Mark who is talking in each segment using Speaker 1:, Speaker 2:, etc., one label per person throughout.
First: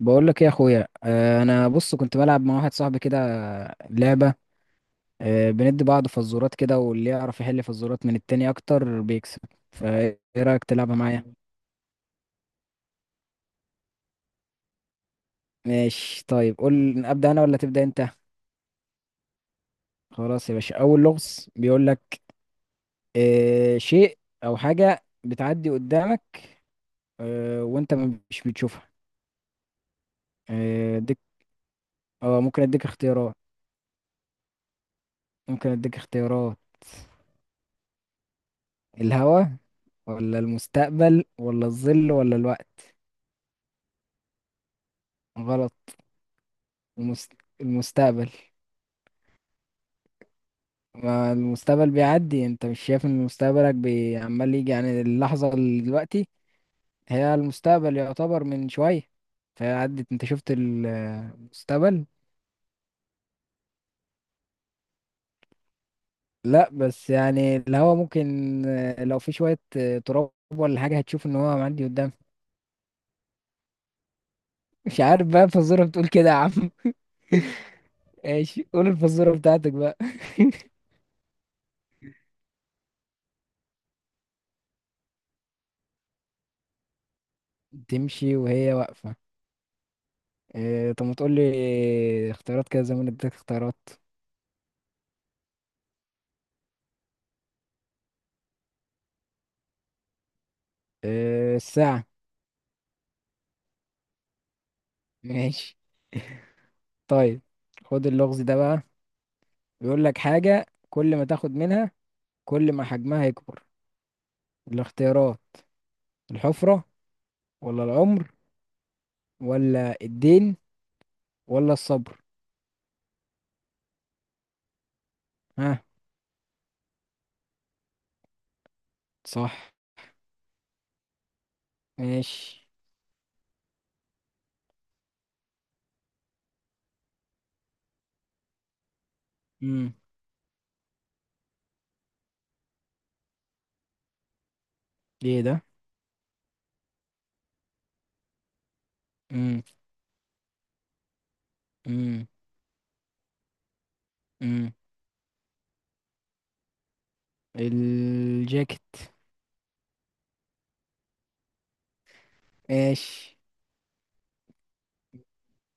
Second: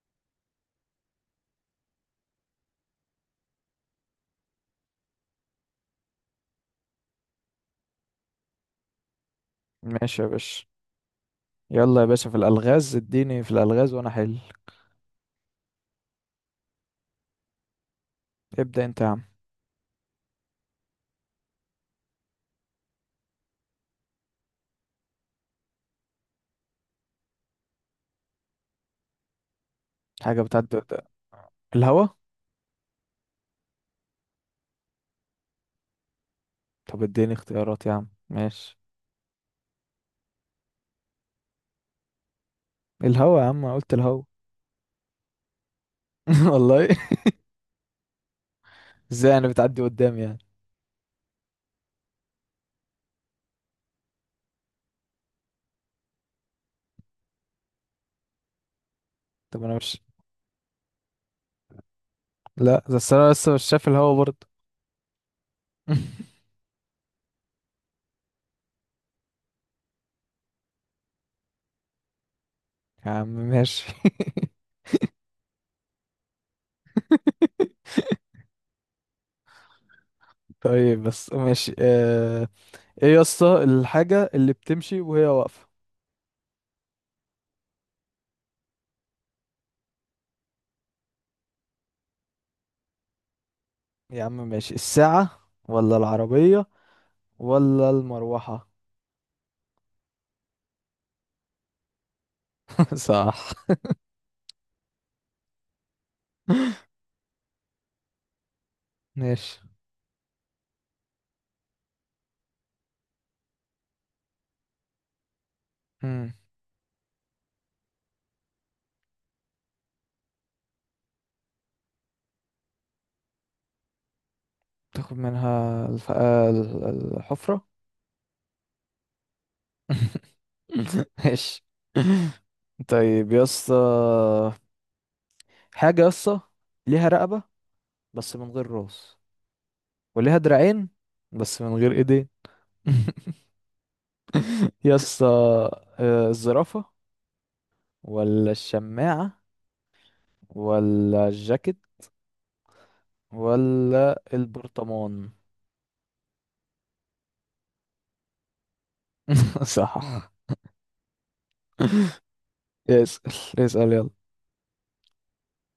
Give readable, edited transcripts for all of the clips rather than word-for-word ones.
Speaker 1: بقول لك ايه يا اخويا؟ انا بص كنت بلعب مع واحد صاحبي كده. لعبه. بندي بعض فزورات كده، واللي يعرف يحل فزورات من التاني اكتر بيكسب. فايه
Speaker 2: ماشي يا
Speaker 1: رايك
Speaker 2: باشا.
Speaker 1: تلعبها معايا؟
Speaker 2: يلا يا باشا، في الألغاز اديني في الألغاز وأنا حل.
Speaker 1: ماشي، طيب، قول: ابدا انا ولا تبدا انت؟
Speaker 2: ابدأ أنت يا عم.
Speaker 1: خلاص يا باشا، اول لغز بيقول لك: شيء او حاجه بتعدي قدامك، وانت مش بتشوفها.
Speaker 2: حاجة بتعدي قدام،
Speaker 1: اديك.
Speaker 2: الهوا.
Speaker 1: اه، ممكن اديك اختيارات. ممكن اديك اختيارات.
Speaker 2: طب اديني اختيارات يا عم، ماشي.
Speaker 1: الهوا، ولا المستقبل، ولا الظل، ولا الوقت؟
Speaker 2: الهوا. يا عم أنا قلت الهوا.
Speaker 1: غلط.
Speaker 2: والله.
Speaker 1: المس- المستقبل.
Speaker 2: ازاي أنا بتعدي قدامي يعني؟
Speaker 1: ما المستقبل بيعدي، انت مش شايف ان مستقبلك عمال يجي، يعني اللحظة اللي دلوقتي هي المستقبل، يعتبر من شوية.
Speaker 2: طب
Speaker 1: فهي
Speaker 2: أنا مش،
Speaker 1: عدت، انت شفت المستقبل.
Speaker 2: لا ده أصل أنا لسه مش شايف الهوا برضه.
Speaker 1: لا بس يعني الهوا ممكن، لو في شوية تراب ولا حاجة هتشوف ان هو معدي قدام.
Speaker 2: يا عم ماشي.
Speaker 1: مش عارف بقى، الفزورة بتقول كده يا عم. ايش، قول الفزورة بتاعتك بقى.
Speaker 2: طيب بس ماشي، ايه يا اسطى الحاجة اللي بتمشي وهي واقفة؟
Speaker 1: تمشي وهي واقفة؟ طب ما تقول لي اختيارات كده، زي ما أنا اديتك اختيارات.
Speaker 2: يا عم ماشي، الساعة ولا العربية ولا المروحة.
Speaker 1: الساعة.
Speaker 2: صح.
Speaker 1: ماشي، طيب، خد اللغز ده بقى.
Speaker 2: ماشي.
Speaker 1: بيقول لك: حاجة كل ما تاخد منها كل ما حجمها يكبر. الاختيارات:
Speaker 2: مم.
Speaker 1: الحفرة، ولا العمر، ولا الدين، ولا الصبر؟
Speaker 2: تاخد
Speaker 1: ها؟
Speaker 2: منها الف... آه، ال- ال- الحفرة.
Speaker 1: صح.
Speaker 2: ماشي.
Speaker 1: ماشي.
Speaker 2: طيب يا اسطى، حاجة يا اسطى ليها رقبة بس من غير راس،
Speaker 1: امم.
Speaker 2: وليها دراعين بس من غير ايدين. يا اسطى،
Speaker 1: ايه ده؟
Speaker 2: الزرافة ولا الشماعة
Speaker 1: امم.
Speaker 2: ولا الجاكيت
Speaker 1: امم.
Speaker 2: ولا
Speaker 1: امم.
Speaker 2: البرطمان.
Speaker 1: الجاكيت.
Speaker 2: صح. اسأل،
Speaker 1: ماشي.
Speaker 2: اسأل يلا.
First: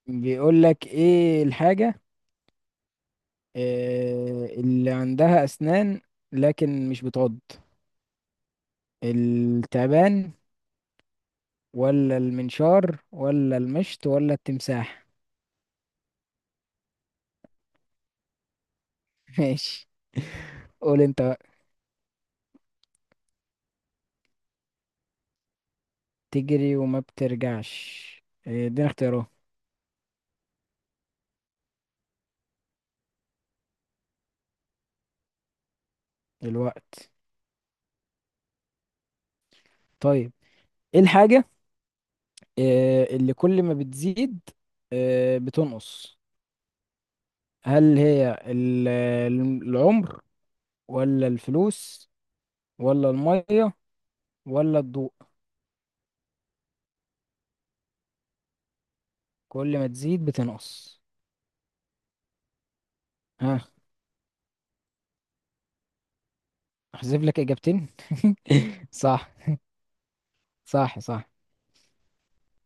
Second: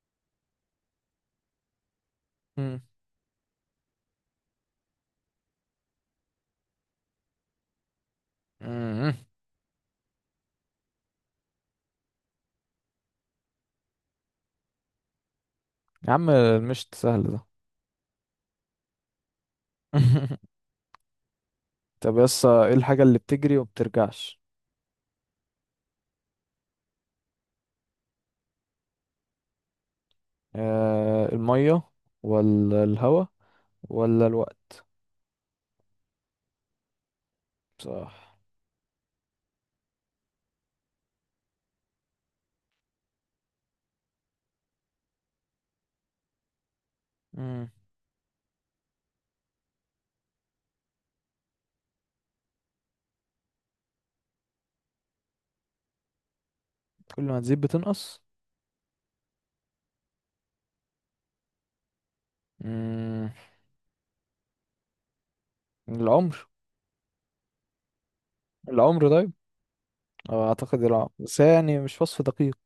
Speaker 1: بيقول لك: ايه الحاجة
Speaker 2: مم.
Speaker 1: اللي عندها اسنان لكن مش بتعض؟
Speaker 2: مم.
Speaker 1: التعبان، ولا المنشار، ولا المشط، ولا التمساح؟
Speaker 2: يا عم المشت سهل ده.
Speaker 1: ماشي، قول انت بقى.
Speaker 2: طب يس ايه الحاجة اللي بتجري ومبترجعش؟
Speaker 1: تجري وما بترجعش؟ إيه، ادينا اختيارات.
Speaker 2: آه المية ولا الهوا ولا الوقت.
Speaker 1: الوقت.
Speaker 2: صح.
Speaker 1: طيب، ايه الحاجة إيه، اللي كل ما بتزيد إيه، بتنقص؟
Speaker 2: مم.
Speaker 1: هل هي العمر، ولا الفلوس، ولا المية، ولا الضوء؟
Speaker 2: كل ما تزيد بتنقص.
Speaker 1: كل ما تزيد بتنقص.
Speaker 2: مم.
Speaker 1: ها؟
Speaker 2: العمر.
Speaker 1: احذف لك اجابتين.
Speaker 2: العمر
Speaker 1: صح.
Speaker 2: طيب، اعتقد
Speaker 1: صح،
Speaker 2: العمر،
Speaker 1: صح.
Speaker 2: بس هي يعني مش وصف دقيق.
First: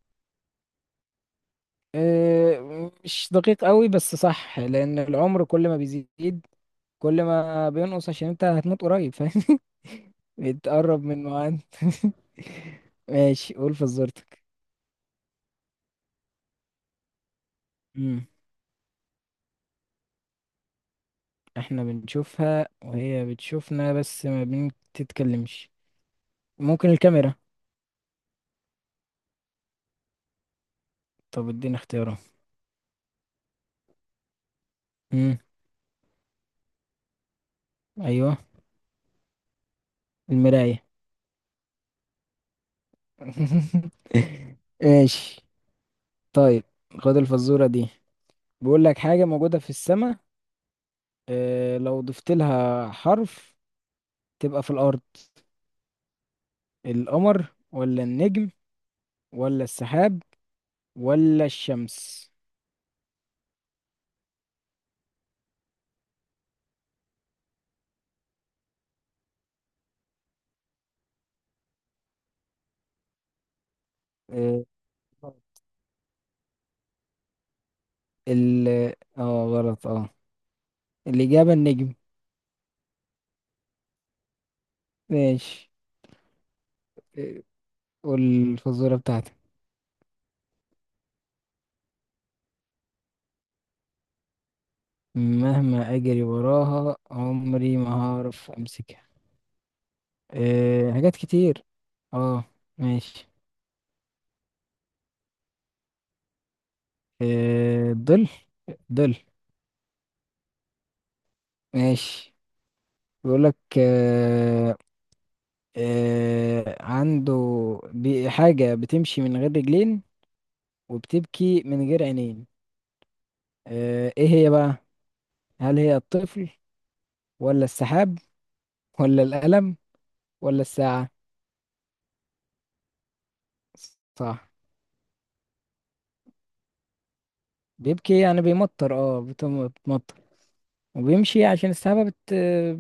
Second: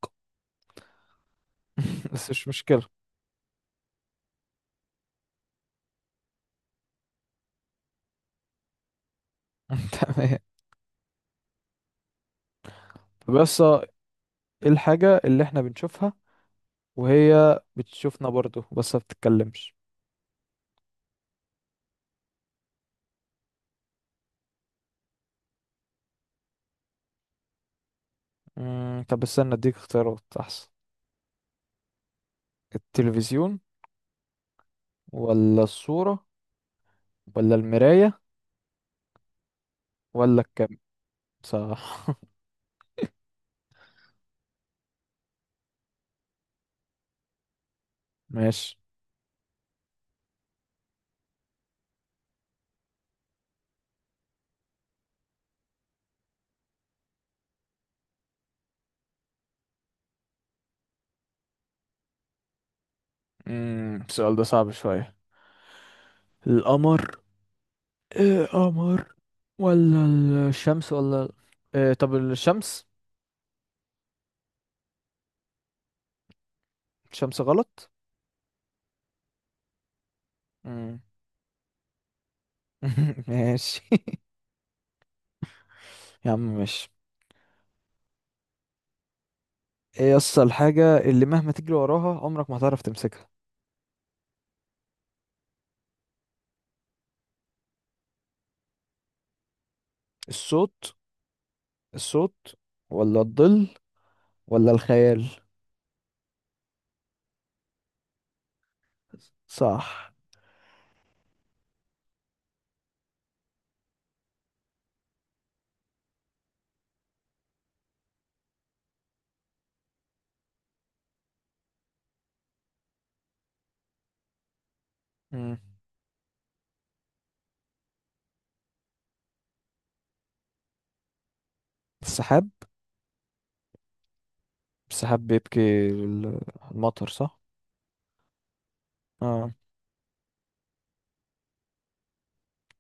Speaker 2: بس مش مشكلة.
Speaker 1: مش دقيق قوي، بس صح، لان العمر كل ما بيزيد كل ما بينقص، عشان انت هتموت قريب، فاهم؟
Speaker 2: تمام.
Speaker 1: بتقرب من ميعاد.
Speaker 2: طب
Speaker 1: ماشي،
Speaker 2: يس
Speaker 1: قول
Speaker 2: ايه
Speaker 1: فزورتك.
Speaker 2: الحاجة اللي احنا بنشوفها وهي
Speaker 1: امم.
Speaker 2: بتشوفنا برضو بس ما بتتكلمش.
Speaker 1: احنا بنشوفها وهي بتشوفنا بس ما بنتتكلمش. ممكن الكاميرا؟
Speaker 2: مم. طب استنى اديك اختيارات احسن.
Speaker 1: طب ادينا اختيارات.
Speaker 2: التلفزيون
Speaker 1: امم.
Speaker 2: ولا الصورة ولا المراية
Speaker 1: ايوه.
Speaker 2: ولا الكاميرا.
Speaker 1: المراية.
Speaker 2: صح.
Speaker 1: ماشي، طيب، خد الفزورة دي.
Speaker 2: ماشي.
Speaker 1: بيقول لك: حاجة موجودة في السماء، اه لو ضفت لها حرف تبقى في الأرض. القمر، ولا النجم، ولا السحاب، ولا الشمس؟
Speaker 2: امم، السؤال ده صعب شوية. القمر، ايه قمر، ولا الشمس ولا إيه، طب الشمس.
Speaker 1: آه،
Speaker 2: الشمس غلط.
Speaker 1: ال اه، غلط، اه.
Speaker 2: امم.
Speaker 1: الإجابة النجم.
Speaker 2: ماشي.
Speaker 1: ماشي.
Speaker 2: يا عم ماشي،
Speaker 1: آه، والفزورة بتاعتي:
Speaker 2: ايه اصل الحاجة اللي مهما تجري وراها عمرك ما هتعرف تمسكها؟
Speaker 1: مهما أجري وراها عمري ما هعرف أمسكها؟ أه،
Speaker 2: الصوت.
Speaker 1: حاجات كتير. اه،
Speaker 2: الصوت ولا
Speaker 1: ماشي.
Speaker 2: الظل ولا الخيال.
Speaker 1: ظل. ظل.
Speaker 2: صح.
Speaker 1: ماشي. بيقولك أه أه عنده حاجة بتمشي من غير رجلين، وبتبكي من غير عينين، ايه هي بقى؟
Speaker 2: امم.
Speaker 1: هل هي الطفل، ولا السحاب، ولا القلم، ولا الساعة؟
Speaker 2: السحاب.
Speaker 1: صح.
Speaker 2: السحاب بيبكي المطر، صح.
Speaker 1: بيبكي يعني بيمطر، اه،
Speaker 2: اه،
Speaker 1: بتمطر. وبيمشي عشان السحابة بت...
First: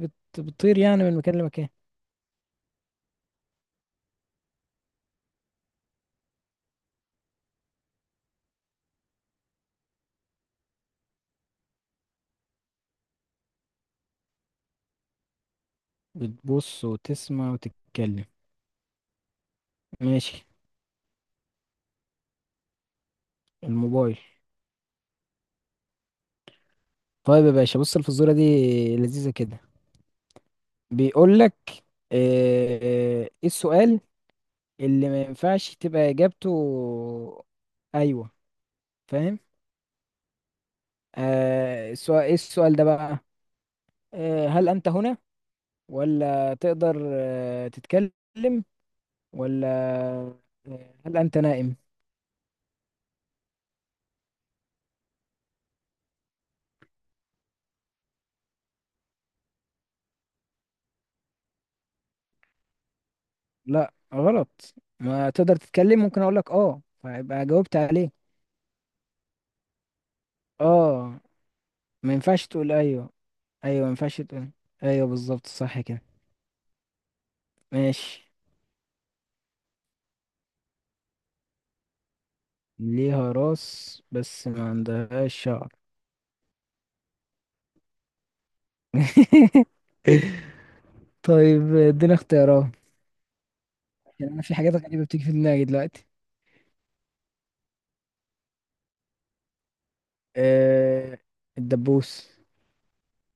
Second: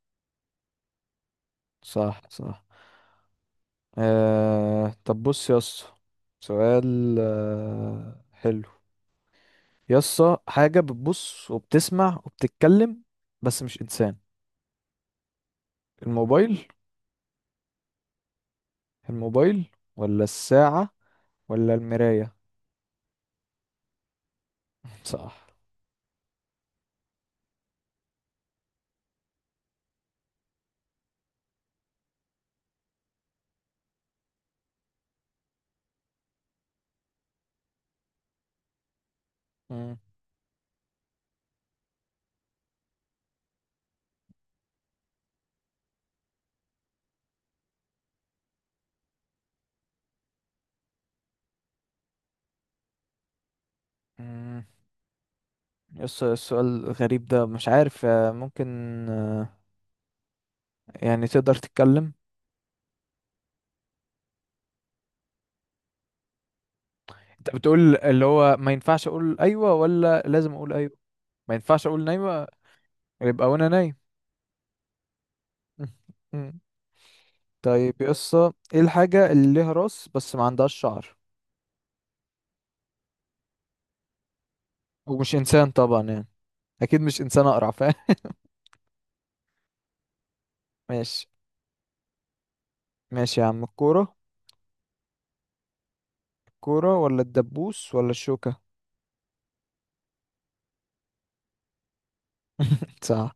Speaker 1: بت... بتطير، يعني من مكان لمكان.
Speaker 2: صح صح. طب بص يا اسطى، سؤال حلو. يا اسطى، حاجة بتبص وبتسمع وبتتكلم بس مش إنسان. الموبايل.
Speaker 1: بتبص وتسمع وتتكلم.
Speaker 2: الموبايل ولا
Speaker 1: ماشي.
Speaker 2: الساعة ولا المراية.
Speaker 1: الموبايل.
Speaker 2: صح.
Speaker 1: طيب يا باشا، بص الفزورة دي، لذيذة كده. بيقول لك: ايه السؤال اللي ما ينفعش تبقى اجابته ايوه، فاهم؟
Speaker 2: مم.
Speaker 1: آه السؤال ايه السؤال ده بقى؟ هل انت هنا، ولا تقدر تتكلم، ولا هل انت نائم؟
Speaker 2: مم. يا اسطى السؤال غريب ده، مش عارف، ممكن آه، يعني تقدر تتكلم؟
Speaker 1: لا، غلط. ما تقدر تتكلم، ممكن اقول لك اه، فيبقى
Speaker 2: انت
Speaker 1: جاوبت
Speaker 2: بتقول
Speaker 1: عليه.
Speaker 2: اللي هو ما ينفعش اقول ايوه ولا لازم اقول ايوه؟
Speaker 1: اه.
Speaker 2: ما ينفعش اقول
Speaker 1: ما
Speaker 2: نايمه،
Speaker 1: ينفعش تقول ايوه.
Speaker 2: يبقى وانا
Speaker 1: ايوه، ما
Speaker 2: نايم.
Speaker 1: ينفعش تقول ايوه بالظبط، صح كده.
Speaker 2: طيب
Speaker 1: ماشي.
Speaker 2: يسا ايه الحاجة اللي ليها راس بس ما عندهاش شعر،
Speaker 1: ليها راس بس ما عندهاش
Speaker 2: ومش
Speaker 1: شعر.
Speaker 2: انسان طبعا يعني؟ اكيد مش انسان اقرع، فاهم؟ ماشي.
Speaker 1: طيب، ادينا اختيارات.
Speaker 2: ماشي يا عم، الكورة.
Speaker 1: يعني انا في حاجات غريبة بتيجي في دماغي دلوقتي.
Speaker 2: الكورة ولا الدبوس ولا الشوكة.
Speaker 1: آه الدبوس.
Speaker 2: صح.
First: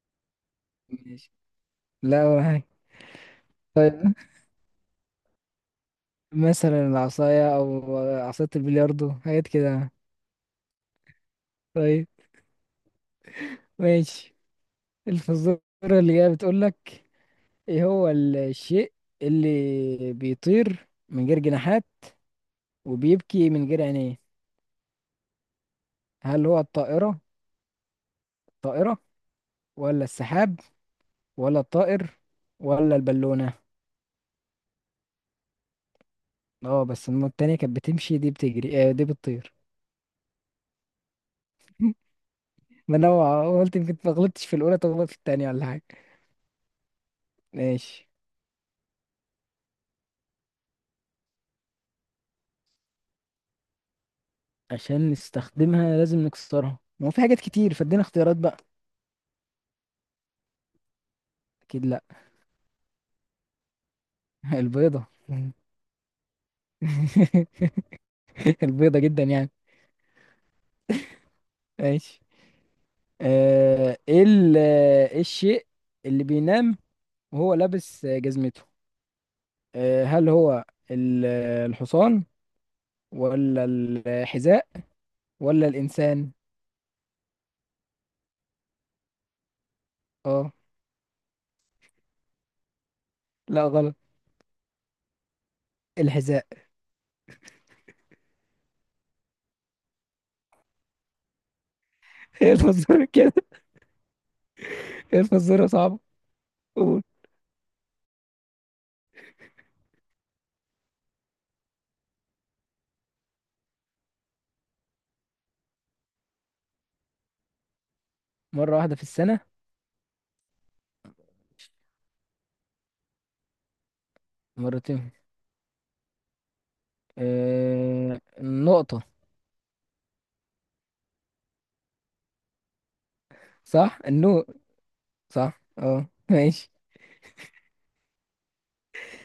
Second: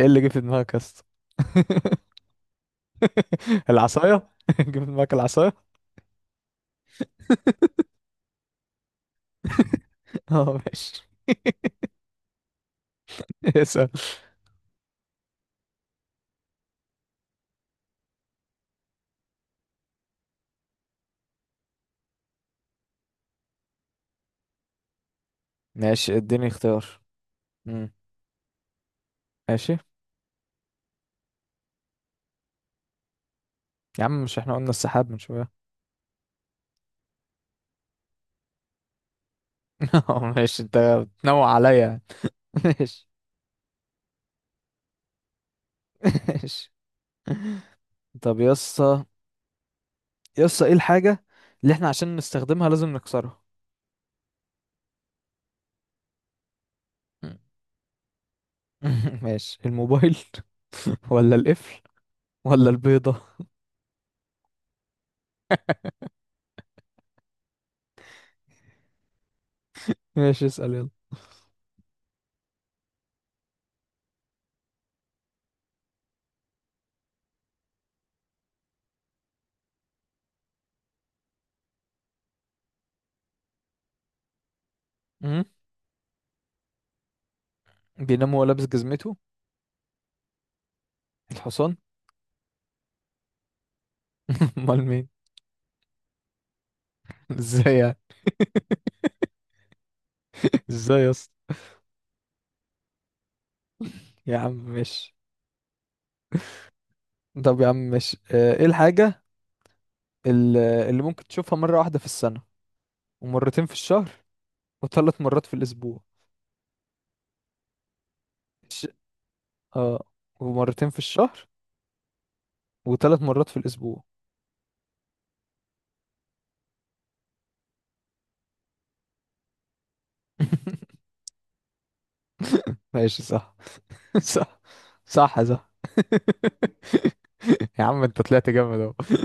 Speaker 2: ايه اللي جه في دماغك يسا؟
Speaker 1: ماشي. لا، ولا حاجة. طيب،
Speaker 2: العصاية. جه في دماغك العصاية.
Speaker 1: مثلا العصاية أو عصاية البلياردو، حاجات كده.
Speaker 2: اه ماشي.
Speaker 1: طيب.
Speaker 2: اسأل.
Speaker 1: ماشي. الفزورة اللي جاية بتقولك: إيه هو الشيء اللي بيطير من غير جناحات وبيبكي من غير عينيه؟
Speaker 2: ماشي
Speaker 1: هل
Speaker 2: اديني
Speaker 1: هو
Speaker 2: اختيار.
Speaker 1: الطائرة
Speaker 2: امم.
Speaker 1: الطائرة
Speaker 2: ماشي.
Speaker 1: ولا السحاب، ولا الطائر، ولا البالونة؟
Speaker 2: يا عم مش احنا قلنا السحاب من شوية؟
Speaker 1: اه بس التانية كانت بتمشي، دي بتجري، دي بتطير.
Speaker 2: ماشي، انت بتنوع عليا.
Speaker 1: ما
Speaker 2: ماشي.
Speaker 1: انا قلت يمكن ما غلطتش في الاولى، طب غلطت في التانية ولا حاجة؟
Speaker 2: ماشي.
Speaker 1: ماشي.
Speaker 2: طب يسا، يسا ايه الحاجة اللي احنا عشان نستخدمها لازم نكسرها؟
Speaker 1: عشان نستخدمها لازم نكسرها؟ ما هو في
Speaker 2: مم.
Speaker 1: حاجات كتير، فادينا اختيارات بقى.
Speaker 2: ماشي، الموبايل ولا القفل
Speaker 1: اكيد لا.
Speaker 2: ولا البيضة.
Speaker 1: البيضة؟ البيضة جدا يعني.
Speaker 2: ماشي اسأل يلا.
Speaker 1: ماشي. آه، ايه ال- آه، إيه الشيء اللي بينام وهو لابس جزمته؟ هل هو الحصان، ولا الحذاء،
Speaker 2: مم؟
Speaker 1: ولا الإنسان؟
Speaker 2: بينام وهو لابس جزمته؟
Speaker 1: اه،
Speaker 2: الحصان.
Speaker 1: لا، غلط.
Speaker 2: امال مين؟
Speaker 1: الحذاء.
Speaker 2: ازاي يعني؟ ازاي يا اسطى؟
Speaker 1: ايه الفزورة كده؟
Speaker 2: يا عم ماشي.
Speaker 1: ايه الفزورة صعبة. قول.
Speaker 2: طب يا عم ماشي، ايه الحاجة اللي ممكن تشوفها مرة واحدة في السنة ومرتين في الشهر وثلاث مرات في الأسبوع؟
Speaker 1: مرة
Speaker 2: الش...
Speaker 1: واحدة في السنة.
Speaker 2: اه، ومرتين في الشهر وثلاث مرات في الأسبوع.
Speaker 1: مرتين؟ النقطة.
Speaker 2: ماشي صح.
Speaker 1: صح، النور.
Speaker 2: صح صح.
Speaker 1: صح،
Speaker 2: صح.
Speaker 1: اه، ماشي.
Speaker 2: يا عم انت طلعت جامد اهو.